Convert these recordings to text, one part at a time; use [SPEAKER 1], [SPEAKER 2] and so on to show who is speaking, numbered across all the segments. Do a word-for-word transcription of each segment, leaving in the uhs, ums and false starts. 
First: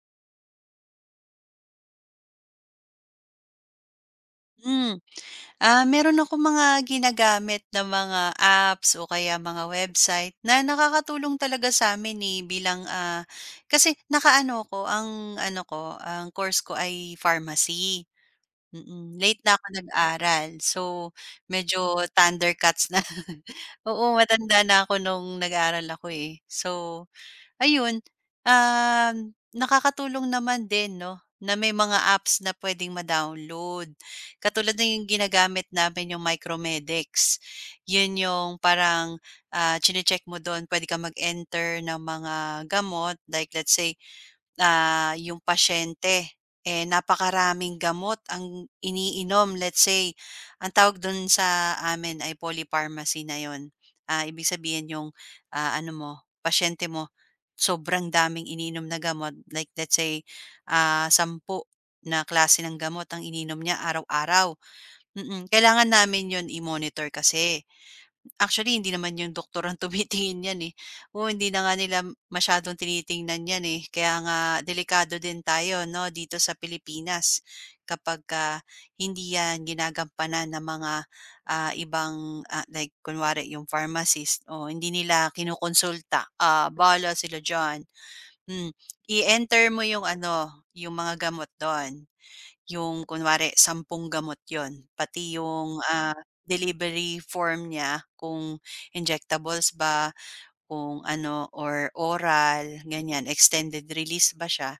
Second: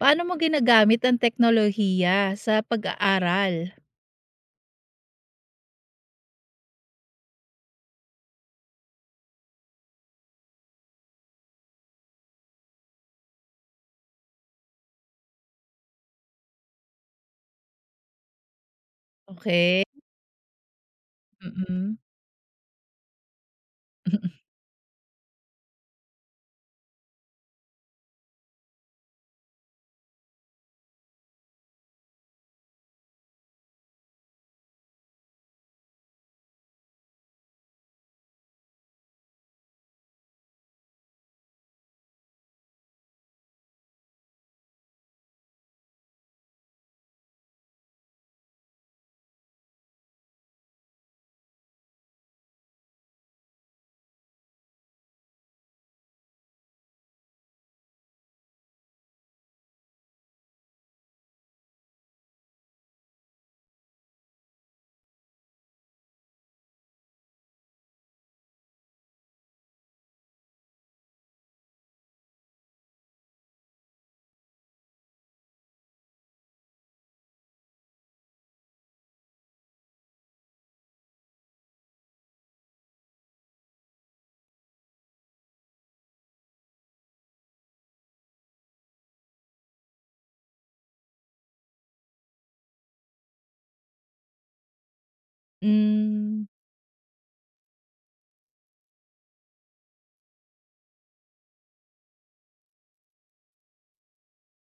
[SPEAKER 1] Paano mo ginagamit ang teknolohiya sa pag-aaral?
[SPEAKER 2] Hmm. Ah, meron ako mga ginagamit na mga apps o kaya mga website na nakakatulong talaga sa sa'min, ni bilang, ah, kasi nakaano ko ang ano ko, ang course ko ay pharmacy. Mm, mm. Late na ako
[SPEAKER 1] Okay.
[SPEAKER 2] nag-aral. So,
[SPEAKER 1] Mm-mm.
[SPEAKER 2] medyo thundercats na. Oo,
[SPEAKER 1] Mm.
[SPEAKER 2] matanda na ako nung nag-aral ako, eh. So, ayun, um, nakakatulong naman din 'no, na may mga apps na puwedeng ma-download. Katulad na yung ginagamit namin yung Micromedics. Yun yung parang, ah, chine-check mo dun, puwede kang mag-enter ng mga gamot like let's say, Ah, yung pasyente, eh, napakaraming gamot ang iniinom. Let's say, ang tawag dun sa amin ay polypharmacy na yun. Ah, ibig sabihin yung, ah, ano mo, pasyente mo, sobrang daming iniinom na gamot. Like let's say, ah, sampung na klase ng gamot ang iniinom niya araw-araw. Mm, mm. Kailangan namin yon i-monitor kasi. Actually hindi naman yung doktor ang tumitingin niyan, eh. Oo, hindi na nga nila masyadong tinitingnan yan, eh. Kaya nga delikado din tayo 'no, dito sa Pilipinas kapagka hindi yan ginagampanan ng mga, ah, ibang, ah, like kunwari yung pharmacist, o hindi nila kinokonsulta. Ah, bala sila diyan. Hmm, I-enter mo yung ano, yung mga gamot dun. Yung kunwari sampung gamot yon, pati yung, ah,
[SPEAKER 1] Hmm.
[SPEAKER 2] delivery form niya kung injectables ba, kung ano or oral ganyan, extended release ba siya.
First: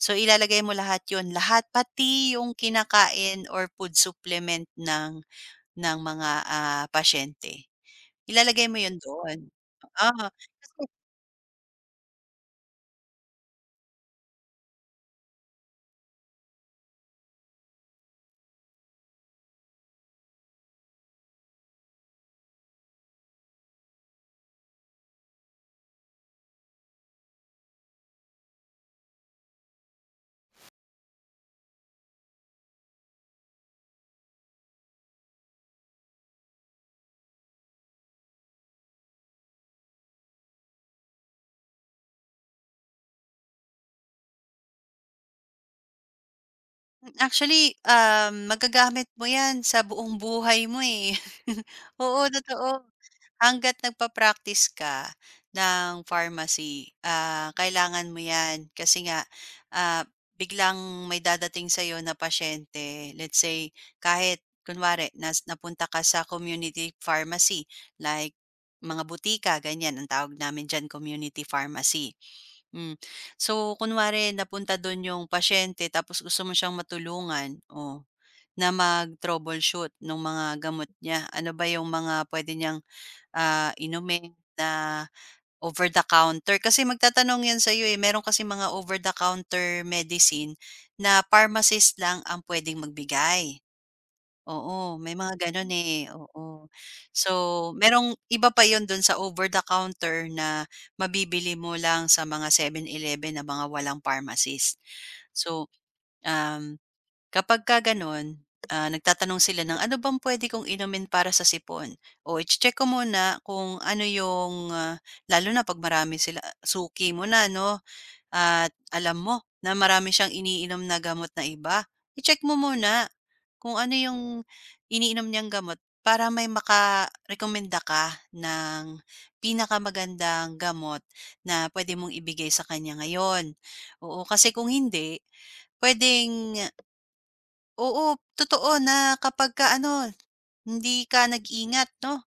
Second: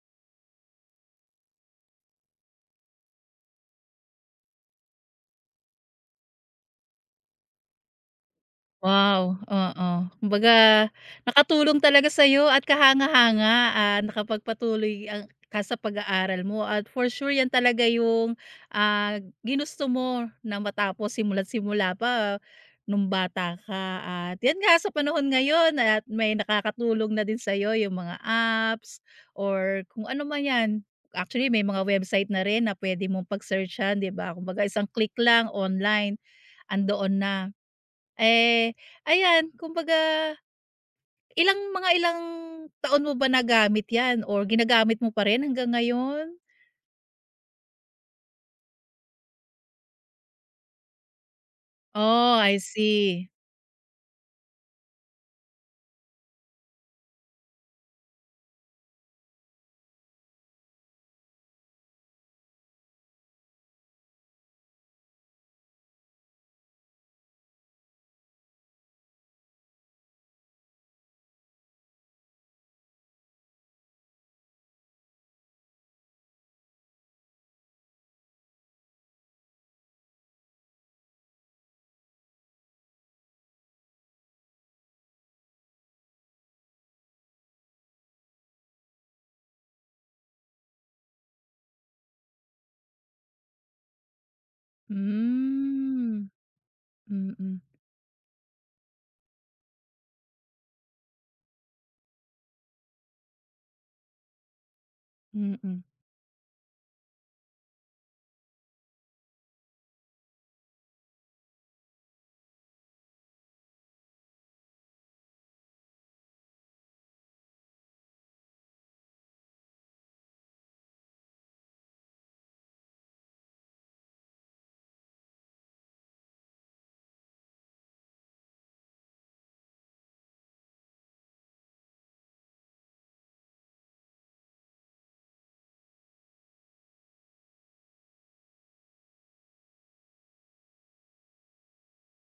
[SPEAKER 2] So ilalagay mo lahat yon, lahat pati yung kinakain or food supplement ng ng mga, ah, pasyente, ilalagay mo yun
[SPEAKER 1] Wow,
[SPEAKER 2] doon.
[SPEAKER 1] oo.
[SPEAKER 2] ah
[SPEAKER 1] Kumbaga
[SPEAKER 2] Kasi
[SPEAKER 1] nakatulong talaga sa'yo at kahanga-hanga at nakapagpatuloy ang ka sa pag-aaral mo, at for sure yan talaga yung, ah, ginusto mo na matapos simula't simula pa nung bata ka, at yan nga sa panahon ngayon at may nakakatulong na din sa'yo yung mga apps or kung ano man yan. Actually may mga website na rin na puwede mong pag-searchan, 'di ba? Kumbaga isang click lang, online. Andoon na. Eh, ayan kumbaga ilang mga ilang taon mo ba nagamit 'yan or ginagamit mo pa rin hanggang ngayon?
[SPEAKER 2] actually, um, magagamit mo yan sa buong buhay mo, eh. Oo,
[SPEAKER 1] Oh, I
[SPEAKER 2] totoo.
[SPEAKER 1] see.
[SPEAKER 2] Hangga't nagpa-practice ka ng pharmacy, ah, kailangan mo 'yan kasi nga, ah, biglang may dadating sa'yo na pasyente. Let's say, kahit kunwari nas napunta ka sa community pharmacy like mga butika ganyan, ang tawag namin diyan community pharmacy. Hmm. So, kunwari napunta dun yung pasyente tapos gusto mo siyang matulungan, oh, na mag-troubleshoot ng mga gamot niya. Ano ba yung mga puwede niyang, Ah, inumin na over the counter kasi magtatanong 'yan sa'yo, eh. Meron kasi mga over the counter medicine na pharmacist lang ang puwedeng magbigay. Oo, may mga gano'n, eh,
[SPEAKER 1] Hmm,
[SPEAKER 2] oo. So,
[SPEAKER 1] mm.
[SPEAKER 2] merong iba pa yon do'n sa over the counter na mabibili mo lang sa mga seven eleven na mga walang pharmacist.
[SPEAKER 1] Mm.
[SPEAKER 2] So,
[SPEAKER 1] Mm.
[SPEAKER 2] um kapagka gano'n, ah, nagtatanong sila ng, "Ano bang pwede kong inumin para sa sipon?" O i-che-check ko muna kung ano yung, ah, lalo na 'pag marami sila suki mo na 'no, at alam mo na marami siyang iniinom na gamot na iba, i-check mo muna kung ano yung iniinom niyang gamot para may makarekomenda ka ng pinakamagandang gamot na pwede mong ibigay sa kanya ngayon. Oo, kasi kung hindi, puwedeng oo, totoo na kapagka ano, hindi ka nag-ingat 'no,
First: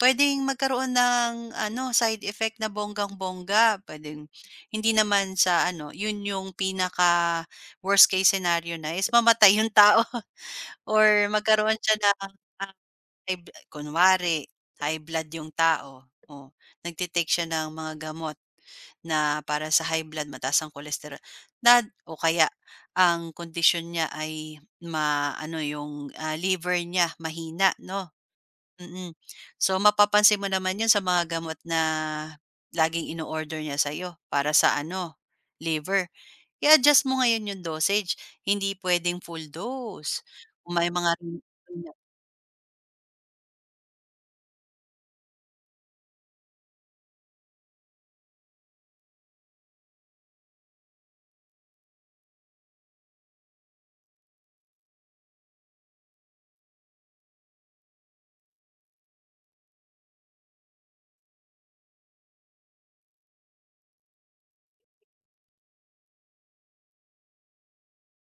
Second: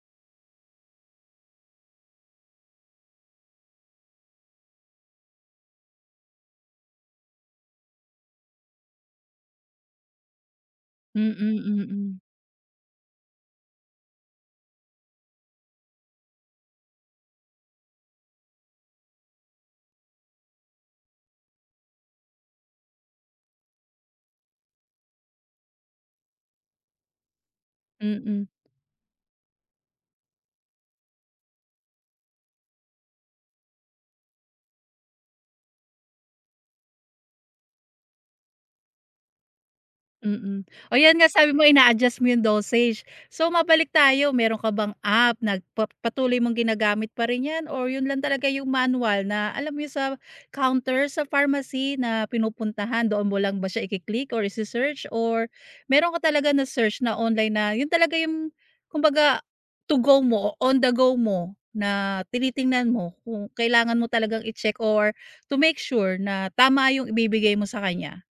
[SPEAKER 2] puwedeng magkaroon ng ano, side effect na bonggang-bongga. Puwedeng hindi naman sa ano, 'yun yung pinaka worst case scenario na is mamatay yung tao or
[SPEAKER 1] Mm,
[SPEAKER 2] magkaroon siya ng,
[SPEAKER 1] mm.
[SPEAKER 2] ah High b kunwari high blood yung tao, oh, nagte siya ng mga gamot na para sa high blood, mataas ang cholesterol nad o kaya ang kondisyon niya ay ma ano yung, ah, liver niya mahina 'no,
[SPEAKER 1] Mm.
[SPEAKER 2] mm. So mapapansin mo naman 'yun sa mga gamot na laging ino-order niya sa'yo para sa ano, liver. I-adjust mo ngayon yung dosage, hindi pwedeng full dose.
[SPEAKER 1] Mm.
[SPEAKER 2] Kung may
[SPEAKER 1] O yan
[SPEAKER 2] mga
[SPEAKER 1] nga sabi mo ina-adjust mo yung dosage. So mabalik tayo, meron ka bang app na pa patuloy mong ginagamit pa rin yan, or yun lang talaga yung manual na alam mo yun sa counter sa pharmacy na pinupuntahan? Doon mo lang ba siya iki-click or ise-search, or meron ka talaga na search na online na yun talaga yung kumbaga to go mo, on the go mo na tinitingnan mo kung kailangan mo talagang i-check or to make sure na tama yung ibibigay mo sa kanya?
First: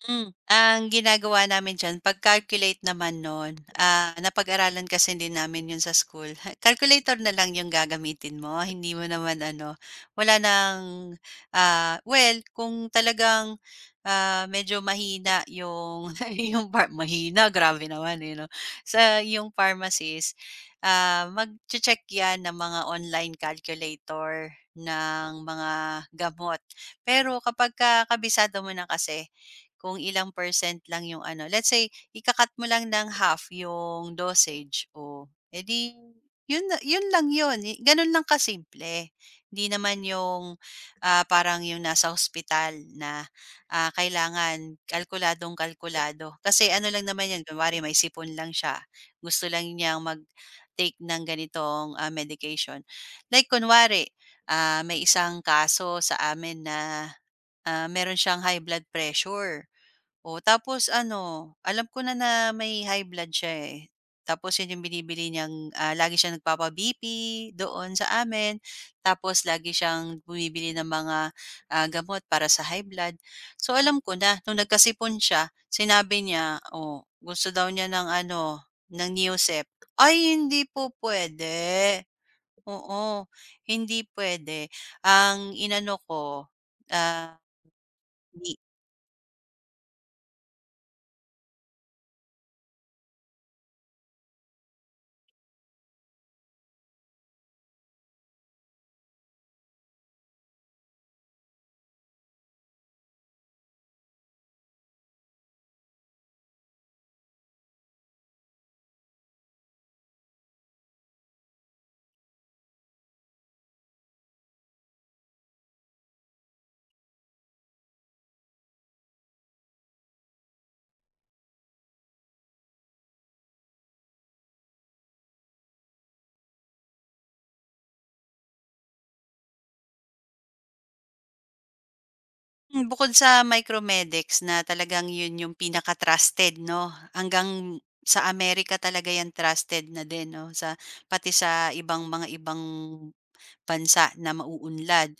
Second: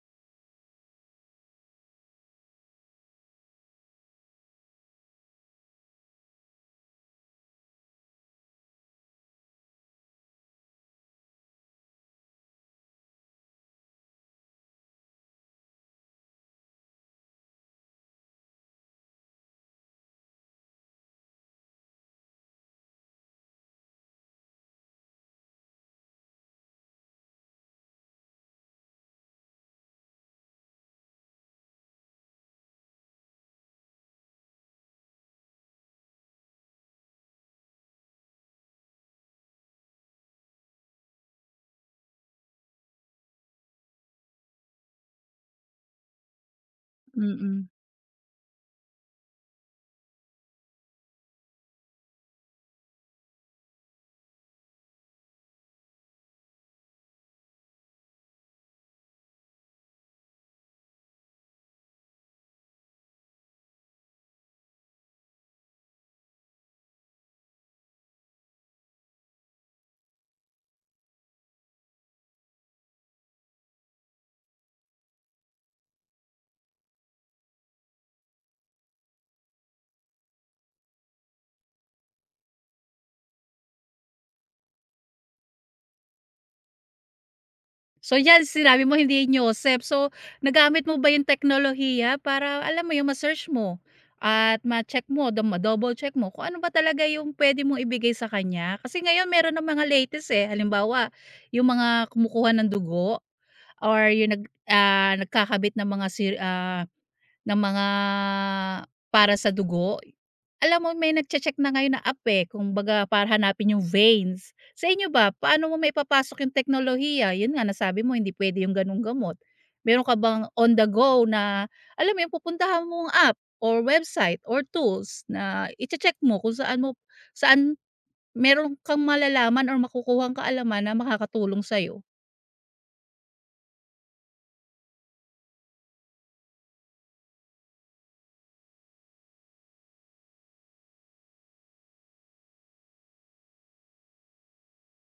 [SPEAKER 2] Hmm, ang ginagawa namin diyan pag-calculate naman no'n, ah, napag-aralan kasi din namin yun sa school. Calculator na lang 'yung gagamitin mo, hindi mo naman ano, wala ng, ah, well kung talagang, ah, medyo mahina 'yung 'yung par mahina grabe naman, eh, 'no, sa 'yung pharmacist, ah, magche-check 'yan ng mga online calculator ng mga gamot. Pero kapagka kabisado mo na kasi kung ilang percent lang yung ano, let's say ika mo lang ng half yung dosage, o edi yun na yun lang yun, Y- ganun lang kasimple. Hindi naman yung, ah, parang yung nasa ospital na, ah, kailangan kalkuladong kalkulado. Kasi ano lang naman yan,
[SPEAKER 1] Mm.
[SPEAKER 2] kunwari may sipon lang siya, gusto lang niyang mag-take ng ganitong, ah, medication. Like kunwari, ah, may isang kaso sa amin na, ah, meron siyang high blood pressure. O tapos ano, alam ko na na may high blood siya, eh. Tapos yun yung binibili niyang, ah, lagi siyang nagpapa-B P doon sa amin, tapos lagi siyang bumibili ng mga, ah, gamot para sa high blood. So, alam ko na nung nagkasipon siya, sinabi niya, oh, gusto daw niya ng ano, ng Neosep. Ay, hindi po pwede, oo, hindi pwede. Ang inano ko, ah,
[SPEAKER 1] So 'yan,
[SPEAKER 2] ni
[SPEAKER 1] sinabi mo hindi yun Yosef. So, nagamit mo ba yung teknolohiya para alam mo yung ma-search mo at ma-check mo, do ma-double check mo kung ano ba talaga yung pwede mong ibigay sa kanya? Kasi ngayon meron ng mga latest, eh. Halimbawa, yung mga kumukuha ng dugo, or yung nag ah, nagkakabit ng mga sir ah, ng mga para sa dugo. Alam mo may nagche-check na ngayon na app, eh, kung baga para hanapin yung veins. Sa inyo ba, paano mo may papasok yung teknolohiya? Yun nga nasabi mo hindi pwede yung ganung gamot. Meron ka bang on the go na alam mo yun pupuntahan mong app or website or tools na iche-check mo kung saan mo saan meron kang malalaman or makukuhang kaalaman na makakatulong sa'yo?
[SPEAKER 2] Hmm, bukod sa Micromedics na talagang yun yung pinaka-trusted 'no, hanggang sa Amerika talaga yan trusted na din 'no, sa pati sa ibang mga ibang bansa na mauunlad.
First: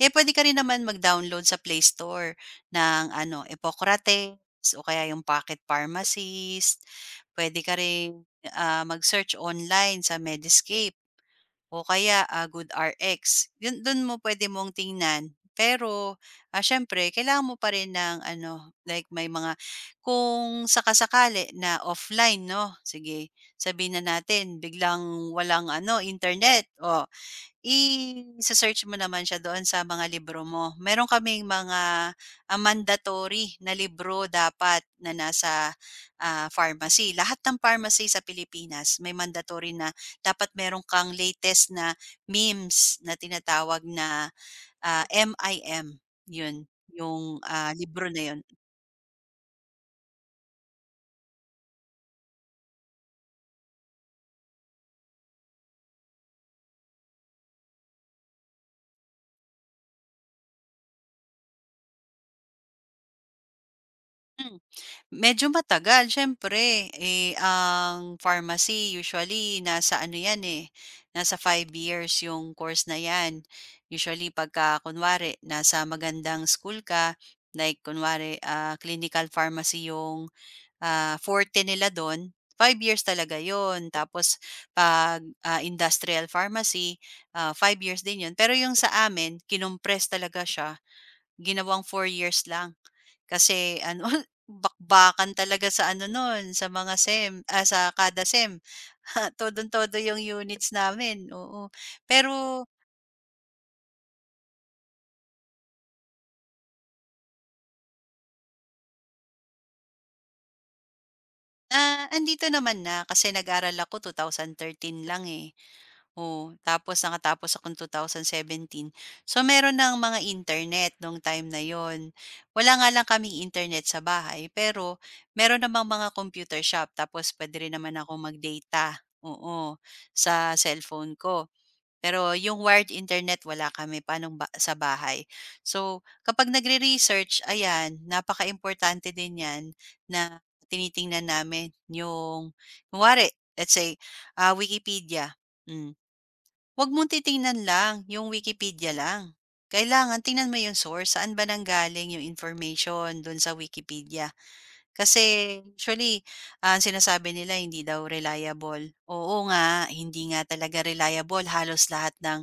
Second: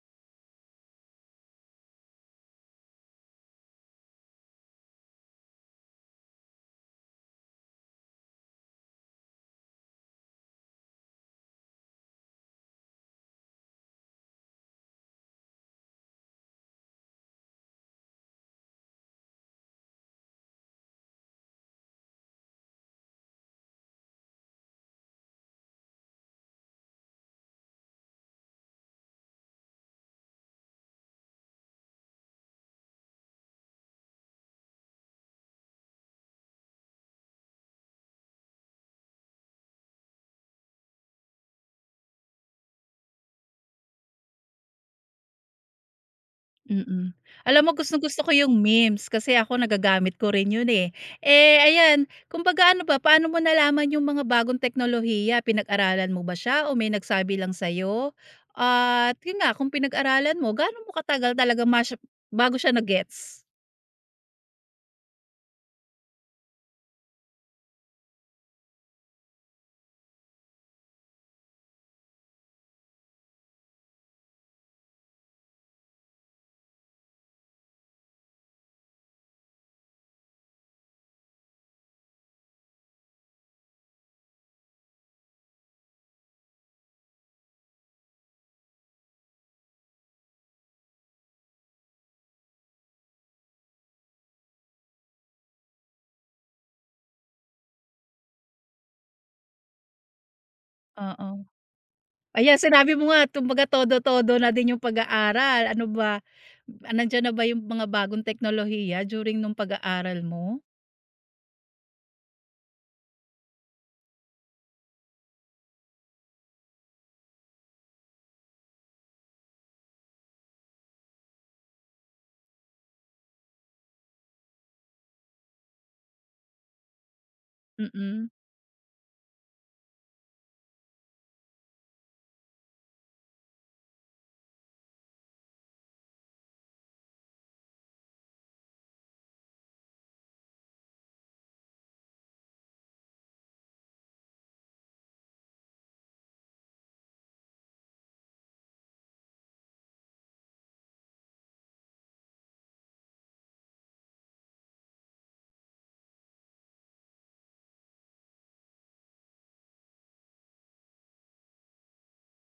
[SPEAKER 2] Eh, puwede ka rin naman mag-download sa Play Store ng ano, Epocrates o kaya yung Pocket Pharmacist. Pwede ka ring, ah, mag-search online sa Mediscape o kaya, ah, GoodRx. Yun dun mo pwede mong tingnan. Pero, ah, siyempre kailangan mo pa rin ng ano, like may mga kung saka-sakali na offline 'no, sige sabihin na natin biglang walang ano, internet, oh i search mo naman siya doon sa mga libro mo. Meron kaming mga, ah, mandatory na libro dapat na nasa, ah, pharmacy. Lahat ng pharmacy sa Pilipinas may mandatory na dapat meron kang latest na memes na tinatawag na, ah, M-I-M, 'yun,
[SPEAKER 1] Mm.
[SPEAKER 2] yung,
[SPEAKER 1] Alam mo
[SPEAKER 2] ah, libro
[SPEAKER 1] gustong-gusto ko
[SPEAKER 2] na 'yun.
[SPEAKER 1] yung memes kasi ako nagagamit ko rin yun, eh. Eh, ayan, kumbaga ano ba, paano mo nalaman yung mga bagong teknolohiya, pinag-aralan mo ba siya o may nagsabi lang sa'yo? At yun nga, kung pinag-aralan mo, gaano mo katagal talaga mas bago siya na-gets?
[SPEAKER 2] Hmm. Medyo matagal syempre eh, ang pharmacy usually nasa ano 'yan, eh, nasa five years yung course na 'yan. Usually pagka kunwari nasa magandang school ka, like kunwari, ah, clinical pharmacy yung, ah, forte nila do'n, five years talaga yon. Tapos 'pag, ah, industrial pharmacy, ah, five years din yon. Pero yung sa amin kinompres talaga siya, ginawang four years lang. Kasi ano, bakbakan talaga sa ano nun, sa mga SEM, ah, sa kada SEM. Todong-todo yung units namin,
[SPEAKER 1] Oo.
[SPEAKER 2] oo.
[SPEAKER 1] Ayan,
[SPEAKER 2] Pero,
[SPEAKER 1] sinabi mo nga kumbaga todo-todo na din yung pag-aaral. Ano ba, nandiyan na ba yung mga bagong teknolohiya during nung pag-aaral mo?
[SPEAKER 2] ah, andito naman na kasi nag-aral ako two thousand thirteen lang, eh. Oo, tapos nakatapos akong two thousand seventeen. So, meron ng mga internet nung time na yon. Wala nga lang kaming internet sa bahay, pero meron namang mga computer shop tapos puwede rin naman ako
[SPEAKER 1] Mm.
[SPEAKER 2] mag-data, oo, sa cellphone ko. Pero yung wired internet wala kami panong ba sa bahay. So, kapag nagre-research, ayan, importante din 'yan na tinitingnan namin yung kunwari, let's say, ah, Wikipedia. Hmm. 'Wag mong titingnan lang yung Wikipedia lang. Kailangan tingnan mo yung source, saan ba nanggaling yung information dun sa Wikipedia. Kasi usually, ah, ang sinasabi nila hindi daw reliable. Oo nga, hindi nga talaga reliable halos lahat ng,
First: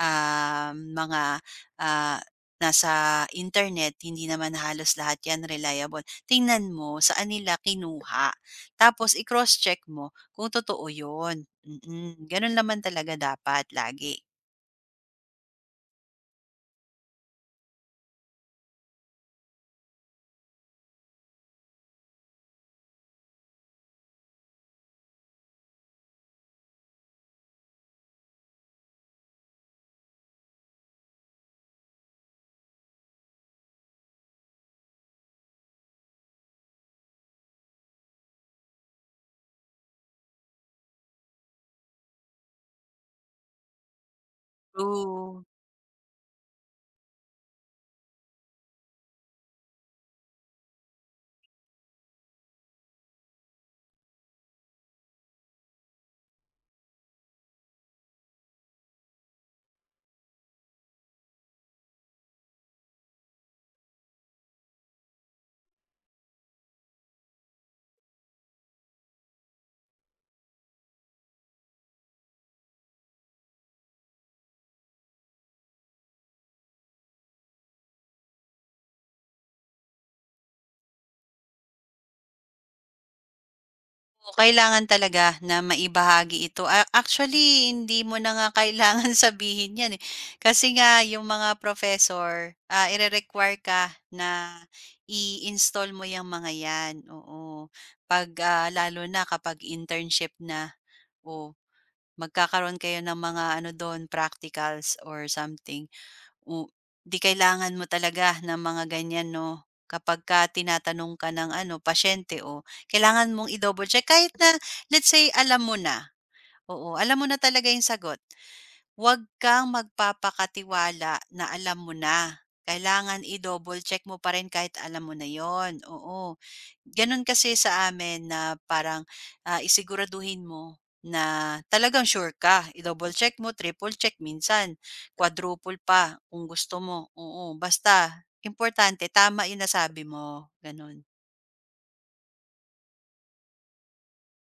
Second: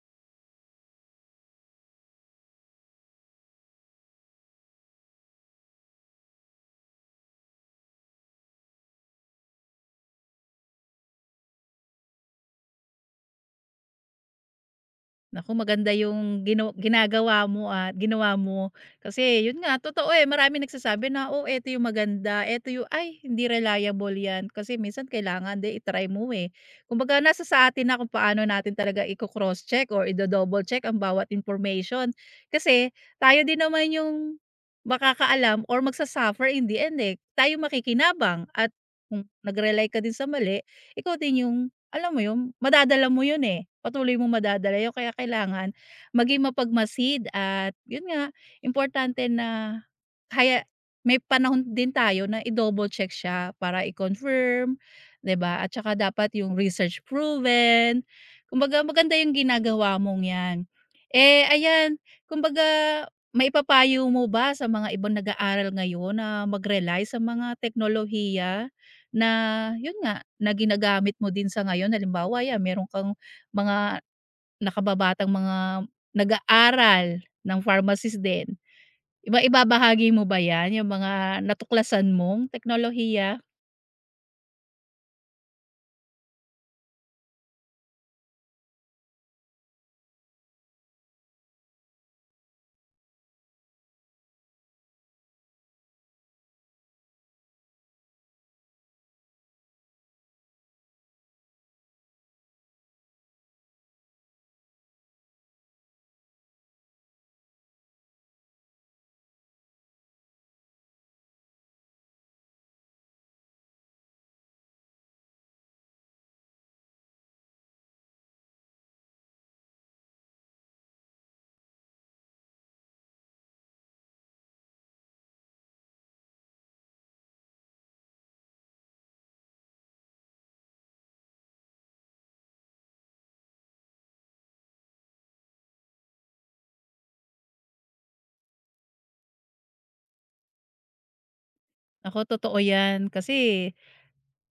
[SPEAKER 2] um, mga, ah, nasa internet, hindi naman halos lahat 'yan reliable. Tingnan mo saan nila kinuha, tapos i-cross-check mo kung totoo 'yun. Mm, gano'n naman talaga dapat lagi.
[SPEAKER 1] Naku, maganda yung ginaw ginagawa mo at ginawa mo. Kasi yun nga, totoo, eh, maraming nagsasabi na, "Oh, eto yung maganda, eto yung ay hindi reliable yan." Kasi minsan kailangan de i mo, eh. Kumbaga nasa sa atin na kung paano natin talaga iko-cross check or ido-double check ang bawat information. Kasi tayo din naman yung makakaalam or magsasuffer suffer in the end, eh. Tayo makikinabang, at kung nag-rely ka din sa mali, ikaw din yung alam mo yun, madadala mo yun, eh, patuloy mo madadala yun, kaya
[SPEAKER 2] True.
[SPEAKER 1] kailangan maging mapagmasid, at yun nga, importante na kaya may panahon din tayo na i-double check siya para i-confirm, 'di ba? At saka dapat yung research proven, kumbaga maganda yung ginagawa mong 'yan. Eh, ayan, kumbaga maipapayo mo ba sa mga ibang nag-aaral ngayon na mag-rely sa mga teknolohiya? Na yun nga, na ginagamit mo din sa ngayon. Halimbawa, yan meron kang mga nakababatang mga nag-aaral ng pharmacist din. Iba ibabahagi mo ba yan, yung mga natuklasan mong teknolohiya?
[SPEAKER 2] Oo, kailangan talaga na maibahagi ito. A actually, hindi mo na nga kailangan sabihin 'yan, eh. Kasi nga yung mga professor, ah, ire-require ka na i-install mo yung mga 'yan, oo. 'Pag, ah, lalo na kapag internship na, oh, magkakaroon kayo ng mga ano dun, practicals or something. O 'di kailangan mo talaga ng mga ganyan 'no, kapagka tinatanong ka ng ano, pasyente o kailangan mong i-double check kahit na let's say alam mo na, oo, alam mo na talaga yung sagot. Huwag kang magpapakatiwala na alam mo na. Kailangan i-double check mo pa rin kahit alam mo na 'yon, oo. Gano'n kasi sa amin na parang, ah, isiguraduhin mo na talagang sure ka. I-double check mo, triple check, minsan quadruple pa kung gusto mo, oo. Basta importante tama 'yung nasabi mo, gano'n.
[SPEAKER 1] Ako totoo yan kasi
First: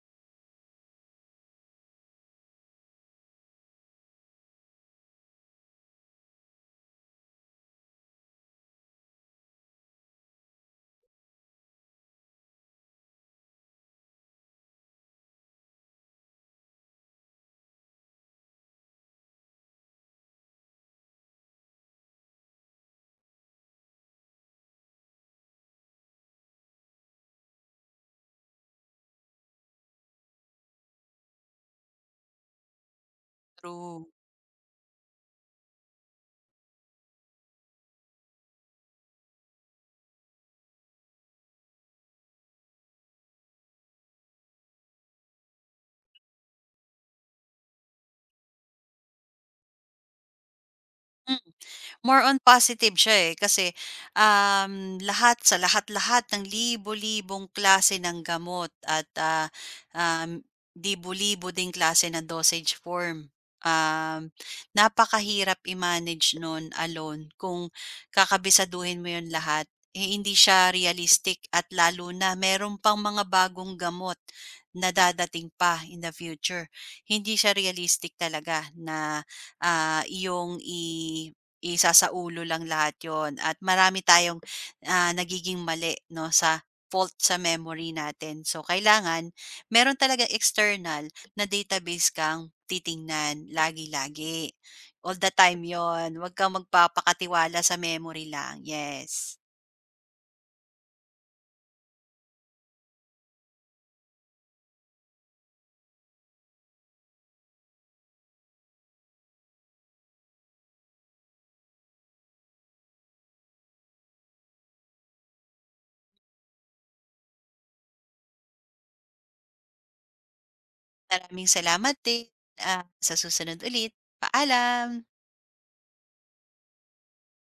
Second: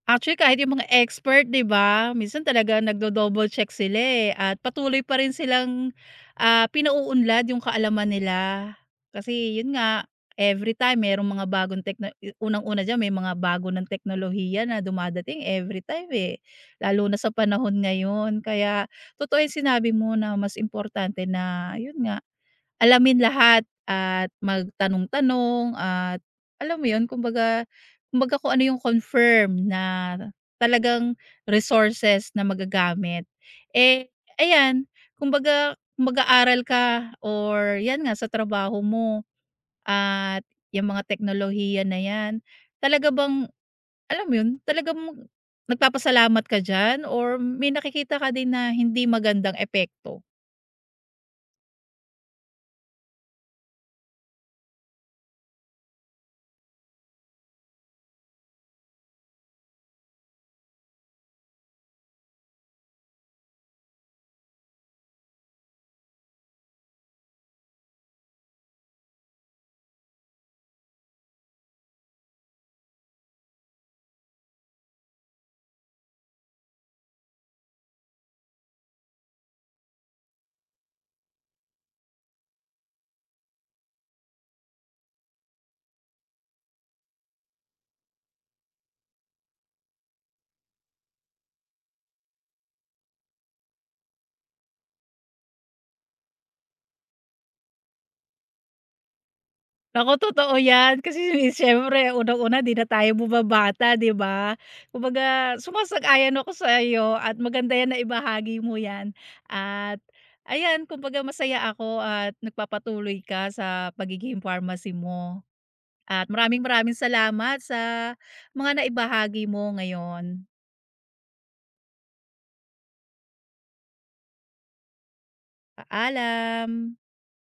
[SPEAKER 1] actually, kahit yung mga expert, 'di ba? Minsan talaga nagdo-double check sila, eh, at patuloy pa rin silang, ah, pinauunlad yung kaalaman nila. Kasi yun nga, every time merong mga bagong tekno yu unang-una diyan may mga bago ng teknolohiya na dumadating every time eh, lalo na sa panahon ngayon. Kaya totoo yung sinabi mo na mas importante na yun nga, alamin lahat at magtanong-tanong, at alam mo 'yun, kumbaga kumbaga kung ano yung confirm na talagang resources na magagamit. Eh,
[SPEAKER 2] True.
[SPEAKER 1] ayan, kumbaga kung mag-aaral ka or 'yan nga sa trabaho mo, at yung mga teknolohiya na 'yan, talaga bang alam mo 'yun, talagang nagpapasalamat ka diyan, or may nakikita ka din na hindi magandang epekto?
[SPEAKER 2] More on positive siya, eh, kasi, um, lahat sa lahat-lahat ng libo-libong klase ng gamot at, ah, um, libo-libo ding klase ng dosage form, um, napakahirap i-manage nun alone kung kakabisaduhin mo yun lahat. Eh, hindi siya realistic at lalo na meron pang mga bagong gamot na dadating pa in the future. Hindi siya realistic talaga na, ah, iyong i isasaulo lang lahat yon at marami tayong, ah, nagiging mali 'no, sa fault sa memory natin. So, kailangan meron talaga external na database kang titingnan lagi-lagi. All the time yon. Huwag kang magpapakatiwala sa memory lang, yes.
[SPEAKER 1] Naku, totoo 'yan. Kasi si, siyempre unang-una 'di na tayo bumabata, 'di ba? Kumbaga sumasang-ayon ako sa iyo at maganda 'yan na ibahagi mo 'yan. At ayan, kumbaga masaya ako at nagpapatuloy ka sa pagiging pharmacy mo. At maraming-maraming salamat sa mga naibahagi mo ngayon.
[SPEAKER 2] Maraming salamat din, ah, sa susunod ulit, paalam.
[SPEAKER 1] Paalam.